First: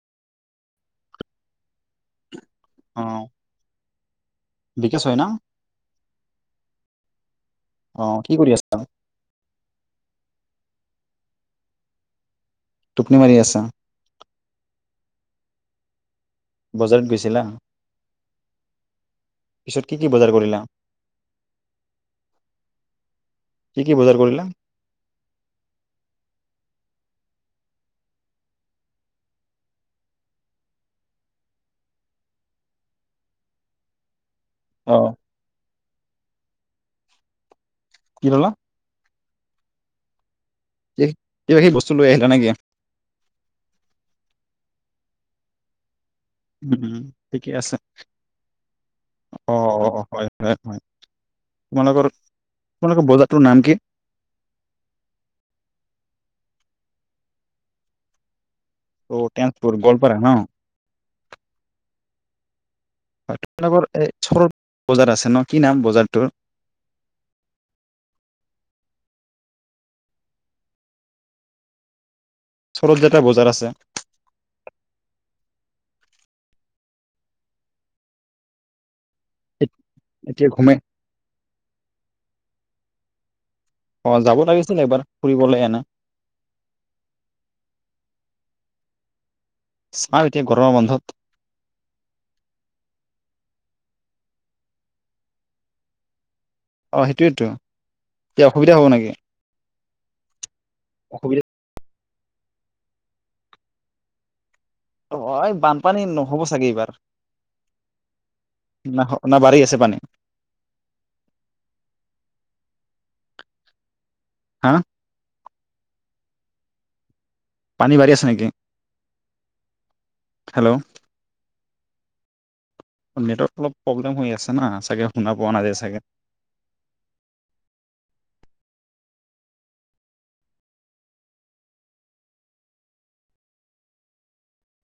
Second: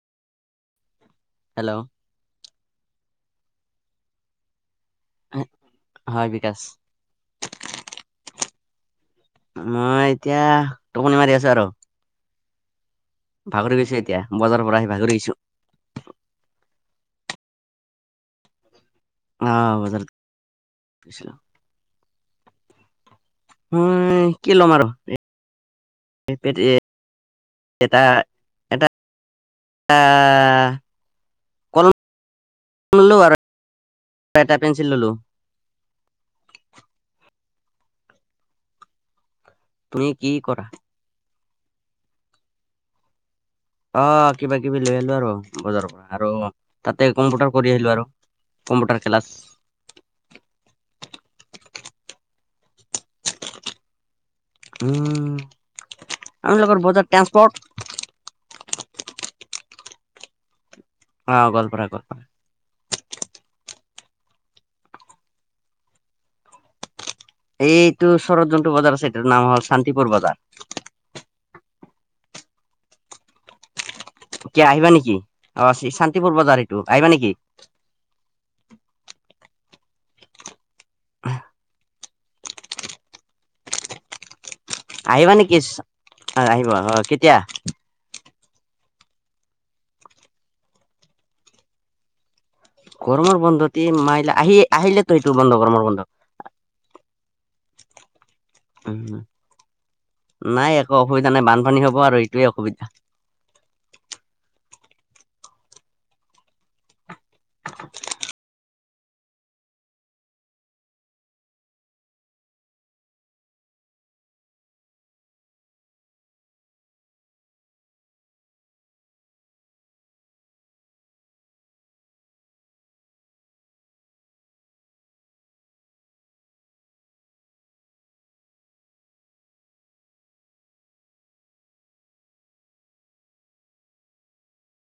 Hello. অ। বিকাশ হয় না হয় বিকাশ। অ কি কৰি আছা। মই এতিয়া টোপনি মাৰি আছোঁ আৰু টোপনি মাৰি আছা ভাগৰি গৈছোঁ এতিয়া বজাৰৰ পৰা আহি ভাগৰি গৈছোঁ বজাৰত গৈছিলা। আহ পিছত কি বজাৰত কি বজাৰ কৰিলা। কি কি বজাৰ উম কৰিলা কি লম আৰু [unintelligible] এটা এটা এটা কলম ললোঁ আৰু। এটা পেঞ্চিল অ ললোঁ কি ললা। তুমি কি। কৰা। কি কিবা কি সি বস্তু লৈ আহিলা নেকি? অ কিবা কিবি লৈ আহিলোঁ আৰু বজাৰৰ পৰা। আৰু উ তাতে কম্পিউটাৰ ঠিকে কৰি আছে আহিলো আৰু কম্পিউটাৰ ক্লাছ অ অ হয় হয় হয় তোমালোকৰ আপালোকৰ বজাৰটোৰ নাম কি? উম আম লগৰ বজাৰ ট্ৰানসপৰ্ট। অ ট্ৰানসপৰত, গোৱালপাৰা ন? অ গোৱালপাৰা আগত। ওচৰত বজাৰ আছে ন, কি নাম বজাৰটোৰ? এইটো ওচৰত যিটো বজাৰ আছে এইটোৰ নাম হ'ল শান্তিপুৰ বজাৰ। ওচৰত যে এটা বজাৰ আছে। এতিয়া আহিবা নেকি অ শান্তিপূৰ বজাৰ এইটো, আহিবা নেকি? এতিয়া ঘুমাই অ যাব লাগিছ আহিবা নেকি আহিবা অহ আহিবা, কেতিয়া? চাওঁ এতিয়া গৰমৰ বন্ধত গৰমৰ বন্ধত মাইল আহি আহিলে ত এইটোৰ বন্ধ গৰমৰ বন্ধ। অ' সেইটোৱেতো, কিবা অসুবিধা হ'ব নেকি? উম অসুবিধা অ' আৰু এইটোৱে অসুবিধা। অ' এই বানপানী নহ'ব চাগে এইবাৰ। ন নে বাঢ়ী আছে পানী? হা'? পানী বাঢ়ী আছে নেকি হেল্ল'? নেটৱৰ্ক অলপ প্ৰব্লেম হৈ আছে না চাগে শুনা পোৱা নাযায় চাগে।